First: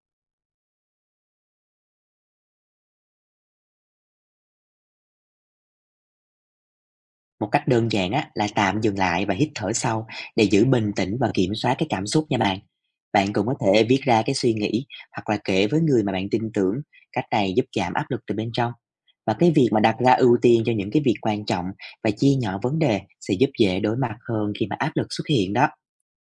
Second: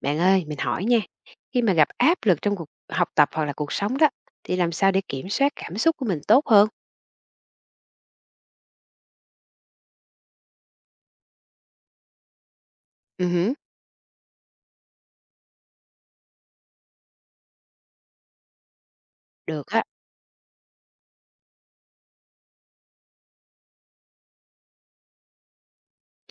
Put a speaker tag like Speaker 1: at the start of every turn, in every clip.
Speaker 1: Bạn ơi, mình hỏi nha, khi mà gặp áp lực trong cuộc học tập hoặc là cuộc sống đó, thì làm sao để kiểm soát cảm xúc của mình tốt hơn?
Speaker 2: Một cách đơn giản á, là tạm dừng lại và hít thở sâu để giữ bình tĩnh và kiểm soát cái cảm xúc nha bạn.
Speaker 1: Ừ,
Speaker 2: Bạn cũng có
Speaker 1: hử,
Speaker 2: thể viết ra cái suy nghĩ hoặc là kể với người mà bạn tin tưởng. Cách này giúp giảm áp lực từ bên trong. Và cái
Speaker 1: được
Speaker 2: việc mà
Speaker 1: á,
Speaker 2: đặt ra ưu tiên cho những cái việc quan trọng và chia nhỏ vấn đề sẽ giúp dễ đối mặt hơn khi mà áp lực xuất hiện đó.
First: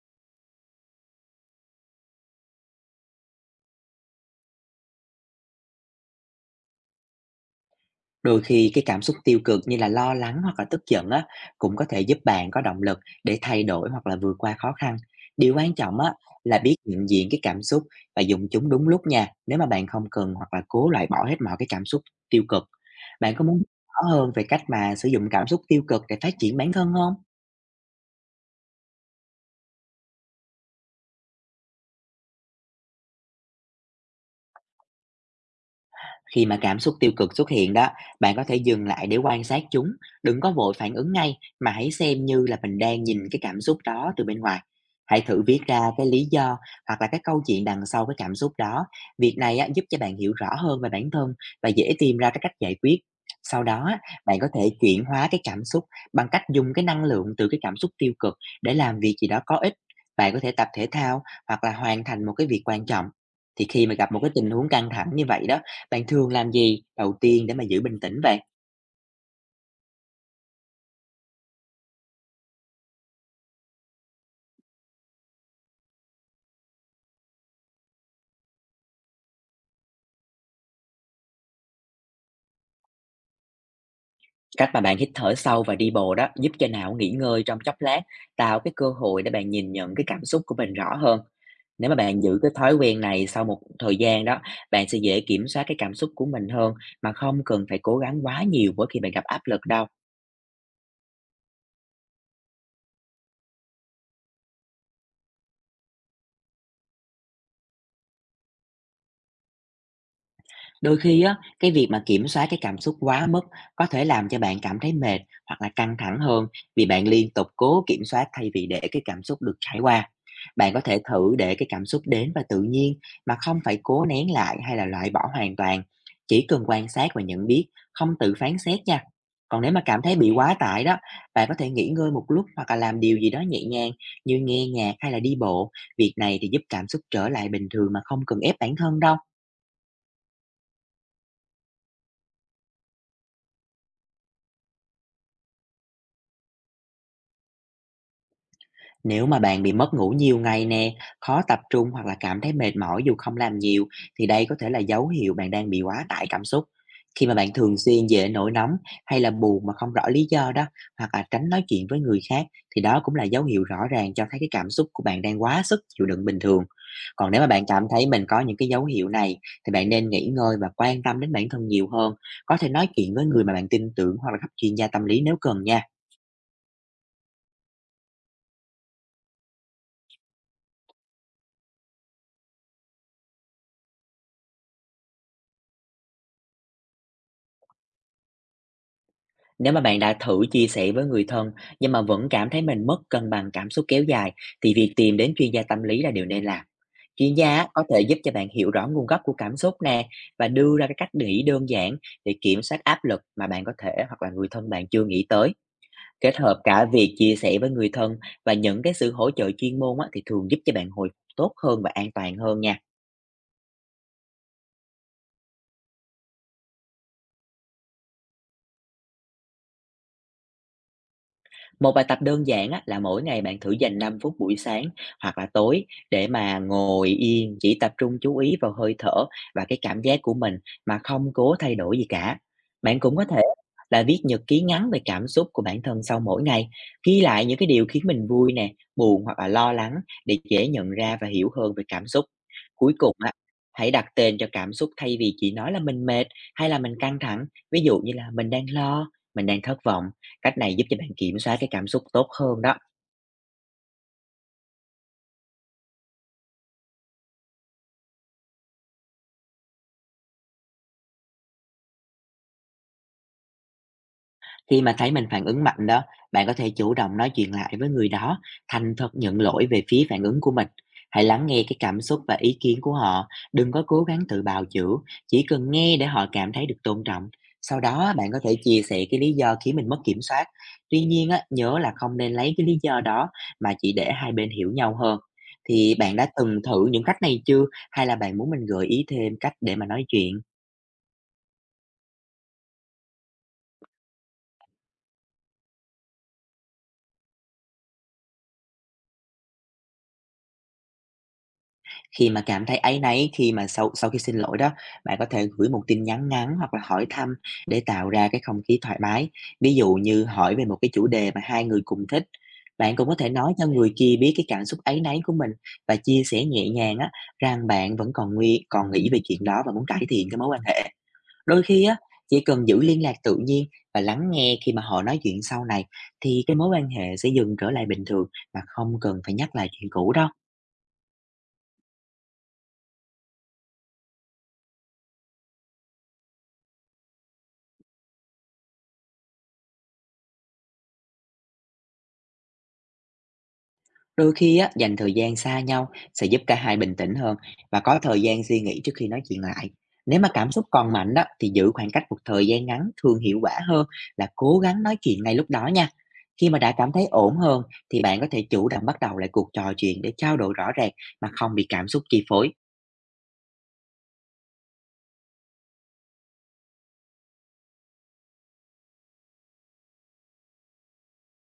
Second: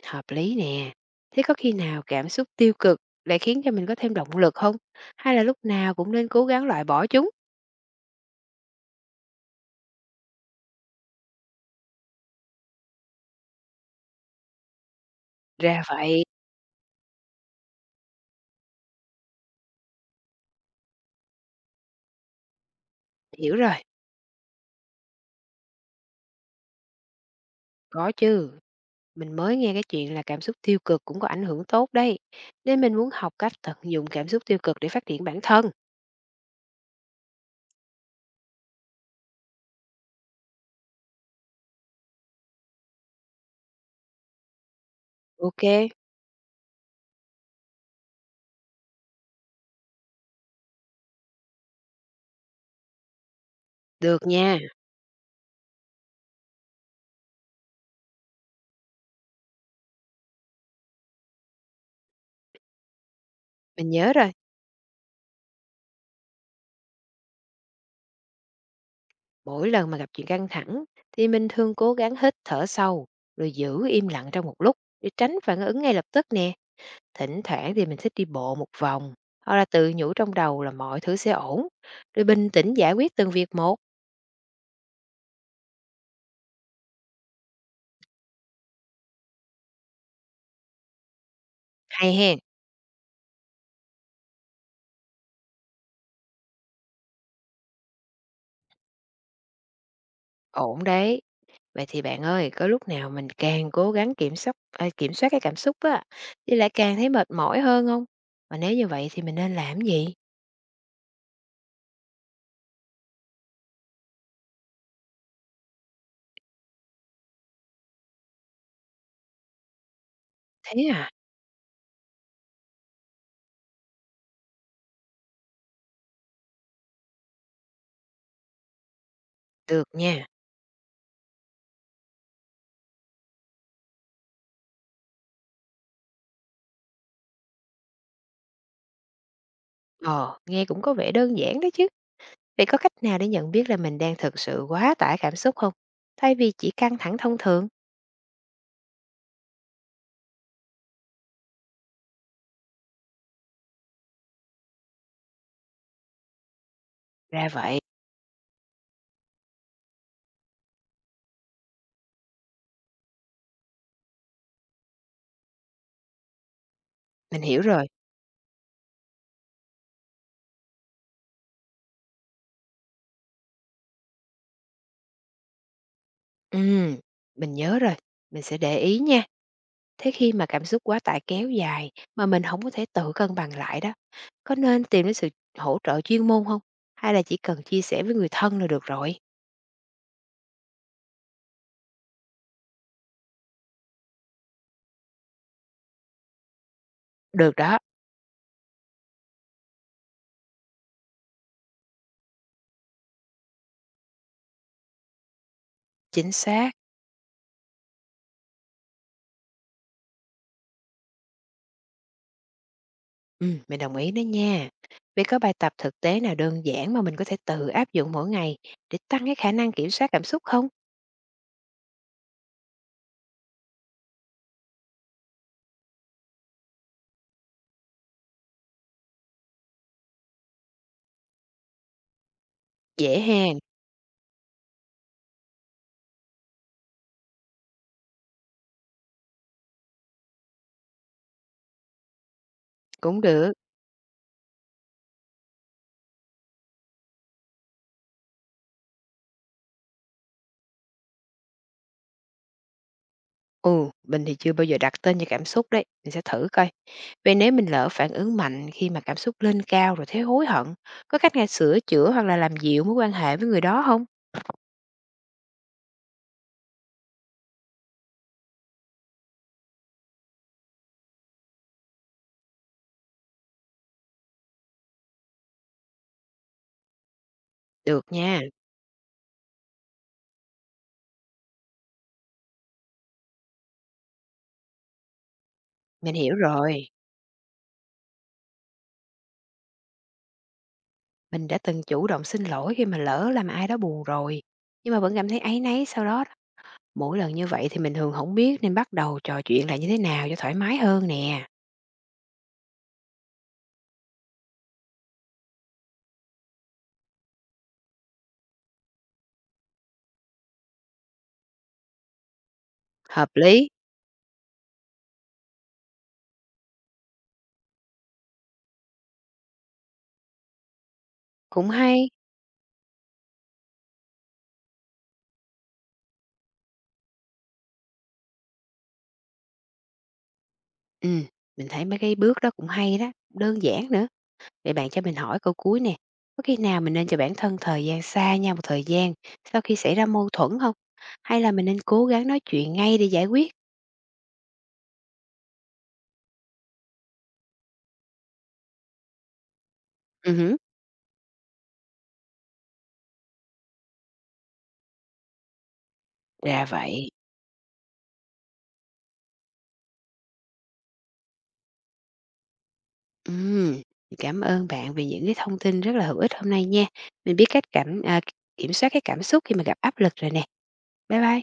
Speaker 1: hợp lý nè. Thế có khi nào cảm xúc tiêu cực lại khiến cho mình có thêm động lực không? Hay là lúc nào cũng nên cố gắng loại bỏ chúng?
Speaker 2: Đôi khi cái cảm xúc tiêu cực như là lo lắng hoặc là tức giận á cũng có thể giúp bạn có động lực để thay đổi hoặc là vượt qua khó khăn. Điều quan
Speaker 1: Ra
Speaker 2: trọng á
Speaker 1: vậy,
Speaker 2: là biết nhận diện cái cảm xúc và dùng chúng đúng lúc nha, nếu mà bạn không cần hoặc là cố loại bỏ hết mọi cái cảm xúc tiêu cực. Bạn có
Speaker 1: hiểu
Speaker 2: muốn biết
Speaker 1: rồi,
Speaker 2: rõ hơn về cách mà sử dụng cảm xúc tiêu cực để phát triển bản thân không?
Speaker 1: có chứ. Mình mới nghe cái chuyện là cảm xúc tiêu cực cũng có ảnh hưởng tốt đấy. Nên mình muốn học cách tận dụng cảm xúc tiêu cực để phát triển bản thân.
Speaker 2: Khi mà cảm xúc tiêu cực xuất hiện đó, bạn có thể dừng lại để quan sát chúng, đừng có vội phản ứng ngay mà hãy xem như là mình đang nhìn cái cảm xúc đó từ bên ngoài. Hãy thử viết ra
Speaker 1: Ok,
Speaker 2: cái lý do hoặc là cái câu chuyện đằng sau cái cảm xúc đó. Việc này á, giúp cho bạn hiểu rõ hơn về bản thân và dễ tìm ra cái cách giải quyết. Sau đó, á,
Speaker 1: được
Speaker 2: bạn có
Speaker 1: nha,
Speaker 2: thể chuyển hóa cái cảm xúc bằng cách dùng cái năng lượng từ cái cảm xúc tiêu cực để làm việc gì đó có ích. Bạn có thể tập thể thao hoặc là hoàn thành một cái việc quan trọng. Thì khi
Speaker 1: mình
Speaker 2: mà gặp
Speaker 1: nhớ
Speaker 2: một cái
Speaker 1: rồi.
Speaker 2: tình huống căng thẳng như vậy đó, bạn thường làm gì đầu tiên để mà giữ bình tĩnh vậy?
Speaker 1: Mỗi lần mà gặp chuyện căng thẳng thì mình thường cố gắng hít thở sâu rồi giữ im lặng trong một lúc để tránh phản ứng ngay lập tức nè. Thỉnh thoảng thì mình thích đi bộ một vòng hoặc là tự nhủ trong đầu là mọi thứ sẽ ổn rồi bình tĩnh giải quyết từng việc một.
Speaker 2: Cách mà bạn hít thở sâu và đi bộ đó giúp cho não nghỉ ngơi trong chốc lát, tạo cái cơ hội để bạn nhìn nhận cái cảm xúc của mình rõ hơn. Nếu mà
Speaker 1: Hay
Speaker 2: bạn giữ
Speaker 1: hen,
Speaker 2: cái thói quen này sau một thời gian đó, bạn sẽ dễ kiểm soát cái cảm xúc của mình hơn mà không cần phải cố gắng quá nhiều mỗi khi bạn gặp áp lực đâu.
Speaker 1: ổn đấy. Vậy thì bạn ơi, có lúc nào mình càng cố gắng kiểm soát cái cảm xúc á thì lại càng thấy mệt mỏi hơn không? Mà nếu như vậy thì mình nên làm gì?
Speaker 2: Đôi khi á, cái việc mà kiểm soát cái cảm xúc quá mức có thể làm cho bạn cảm thấy mệt hoặc là căng thẳng hơn vì bạn liên tục cố kiểm soát thay vì để cái cảm xúc được trải qua. Bạn có
Speaker 1: Thế
Speaker 2: thể
Speaker 1: à?
Speaker 2: thử để cái cảm xúc đến và tự nhiên mà không phải cố nén lại hay là loại bỏ hoàn toàn. Chỉ cần quan sát và nhận biết, không tự phán xét nha. Còn nếu mà
Speaker 1: Được
Speaker 2: cảm thấy
Speaker 1: nha.
Speaker 2: bị quá tải đó, bạn có thể nghỉ ngơi một lúc hoặc là làm điều gì đó nhẹ nhàng như nghe nhạc hay là đi bộ. Việc này thì giúp cảm xúc trở lại bình thường mà không cần ép bản thân đâu.
Speaker 1: Ờ, nghe cũng có vẻ đơn giản đấy chứ. Vậy có cách nào để nhận biết là mình đang thực sự quá tải cảm xúc không? Thay vì chỉ căng thẳng thông thường.
Speaker 2: Nếu mà bạn bị mất ngủ nhiều ngày nè, khó tập trung hoặc là cảm thấy mệt mỏi dù không làm nhiều thì đây có thể là dấu hiệu bạn đang bị quá tải cảm xúc. Khi mà
Speaker 1: Ra
Speaker 2: bạn thường
Speaker 1: vậy,
Speaker 2: xuyên dễ nổi nóng hay là buồn mà không rõ lý do đó hoặc là tránh nói chuyện với người khác thì đó cũng là dấu hiệu rõ ràng cho thấy cái cảm xúc của bạn đang quá sức chịu đựng bình thường. Còn nếu
Speaker 1: mình
Speaker 2: mà
Speaker 1: hiểu
Speaker 2: bạn cảm
Speaker 1: rồi.
Speaker 2: thấy mình có những cái dấu hiệu này thì bạn nên nghỉ ngơi và quan tâm đến bản thân nhiều hơn. Có thể nói chuyện với người mà bạn tin tưởng hoặc là gặp chuyên gia tâm lý nếu cần nha.
Speaker 1: Ừm, mình nhớ rồi. Mình sẽ để ý nha. Thế khi mà cảm xúc quá tải kéo dài mà mình không có thể tự cân bằng lại đó, có nên tìm đến sự hỗ trợ chuyên môn không? Hay là chỉ cần chia sẻ với người thân là được rồi?
Speaker 2: Nếu mà bạn đã thử chia sẻ với người thân nhưng mà vẫn cảm thấy mình mất cân bằng cảm xúc kéo dài thì việc tìm đến chuyên gia tâm lý là điều nên làm. Chuyên
Speaker 1: Được
Speaker 2: gia á,
Speaker 1: đó,
Speaker 2: có thể giúp cho bạn hiểu rõ nguồn gốc của cảm xúc nè và đưa ra cái cách nghĩ đơn giản để kiểm soát áp lực mà bạn có thể hoặc là người thân bạn chưa nghĩ tới.
Speaker 1: chính
Speaker 2: Kết hợp
Speaker 1: xác.
Speaker 2: cả việc chia sẻ với người thân và những cái sự hỗ trợ chuyên môn á, thì thường giúp cho bạn hồi phục tốt hơn và an toàn hơn nha.
Speaker 1: Ừ, mình đồng ý đó nha. Vậy có bài tập thực tế nào đơn giản mà mình có thể tự áp dụng mỗi ngày để tăng cái khả năng kiểm soát cảm xúc không?
Speaker 2: Một bài tập đơn giản á, là mỗi ngày bạn thử dành 5 phút buổi sáng hoặc là tối để mà ngồi yên, chỉ tập trung chú ý vào hơi thở và cái cảm giác của mình mà không cố thay đổi gì cả. Bạn cũng
Speaker 1: Dễ
Speaker 2: có thể
Speaker 1: hèn.
Speaker 2: là viết nhật ký ngắn về cảm xúc của bản thân sau mỗi ngày, ghi lại những cái điều khiến mình vui nè, buồn hoặc là lo lắng để dễ nhận ra và hiểu hơn về cảm xúc. Cuối cùng
Speaker 1: Cũng
Speaker 2: á,
Speaker 1: được.
Speaker 2: hãy đặt tên cho cảm xúc thay vì chỉ nói là mình mệt hay là mình căng thẳng, ví dụ như là mình đang lo, mình đang thất vọng. Cách này giúp cho bạn kiểm soát cái cảm xúc tốt hơn đó.
Speaker 1: Ừ, mình thì chưa bao giờ đặt tên cho cảm xúc đấy, mình sẽ thử coi. Vậy nếu mình lỡ phản ứng mạnh khi mà cảm xúc lên cao rồi thấy hối hận, có cách nào sửa chữa hoặc là làm dịu mối quan hệ với người đó không?
Speaker 2: Khi mà thấy mình phản ứng mạnh đó, bạn có thể chủ động nói chuyện lại với người đó, thành thật nhận lỗi về phía phản ứng của mình. Hãy lắng nghe cái cảm xúc và ý kiến của họ, đừng có cố gắng tự bào chữa, chỉ cần nghe để họ cảm thấy được tôn trọng. Sau
Speaker 1: Được
Speaker 2: đó bạn có
Speaker 1: nha,
Speaker 2: thể chia sẻ cái lý do khiến mình mất kiểm soát. Tuy nhiên á, nhớ là không nên lấy cái lý do đó mà chỉ để hai bên hiểu nhau hơn. Thì bạn
Speaker 1: mình
Speaker 2: đã
Speaker 1: hiểu
Speaker 2: từng thử
Speaker 1: rồi.
Speaker 2: những cách này chưa? Hay là bạn muốn mình gợi ý thêm cách để mà nói chuyện?
Speaker 1: Mình đã từng chủ động xin lỗi khi mà lỡ làm ai đó buồn rồi, nhưng mà vẫn cảm thấy áy náy sau đó. Mỗi lần như vậy thì mình thường không biết nên bắt đầu trò chuyện lại như thế nào cho thoải mái hơn nè.
Speaker 2: Khi mà cảm thấy áy náy, khi mà sau sau khi xin lỗi đó, bạn có thể gửi một tin nhắn ngắn hoặc là hỏi thăm để tạo ra cái không khí thoải mái. Ví dụ như hỏi về một cái chủ đề mà hai người cùng thích. Bạn cũng có thể
Speaker 1: Hợp
Speaker 2: nói cho
Speaker 1: lý,
Speaker 2: người kia biết cái cảm xúc áy náy của mình và chia sẻ nhẹ nhàng á rằng bạn vẫn còn nghĩ về chuyện đó và muốn cải thiện cái mối quan hệ. Đôi
Speaker 1: cũng
Speaker 2: khi á,
Speaker 1: hay.
Speaker 2: chỉ cần giữ liên lạc tự nhiên và lắng nghe khi mà họ nói chuyện sau này thì cái mối quan hệ sẽ dần trở lại bình thường mà không cần phải nhắc lại chuyện cũ đâu.
Speaker 1: Ừ, mình thấy mấy cái bước đó cũng hay đó, đơn giản nữa. Vậy bạn cho mình hỏi câu cuối nè, có khi nào mình nên cho bản thân thời gian xa nhau một thời gian sau khi xảy ra mâu thuẫn không? Hay là mình nên cố gắng nói chuyện ngay để giải quyết?
Speaker 2: Đôi khi á, dành thời gian xa nhau sẽ giúp cả hai bình tĩnh hơn và có thời gian suy nghĩ trước khi nói chuyện lại. Nếu mà cảm
Speaker 1: Hứm,
Speaker 2: xúc còn mạnh đó thì giữ khoảng cách một thời gian ngắn thường hiệu quả hơn là cố gắng nói chuyện ngay lúc đó nha. Khi mà
Speaker 1: ra
Speaker 2: đã cảm thấy
Speaker 1: vậy.
Speaker 2: ổn hơn thì bạn có thể chủ động bắt đầu lại cuộc trò chuyện để trao đổi rõ ràng mà không bị cảm xúc chi phối.
Speaker 1: Ừm, cảm ơn bạn vì những cái thông tin rất là hữu ích hôm nay nha. Mình biết kiểm soát cái cảm xúc khi mà gặp áp lực rồi nè. Bye bye.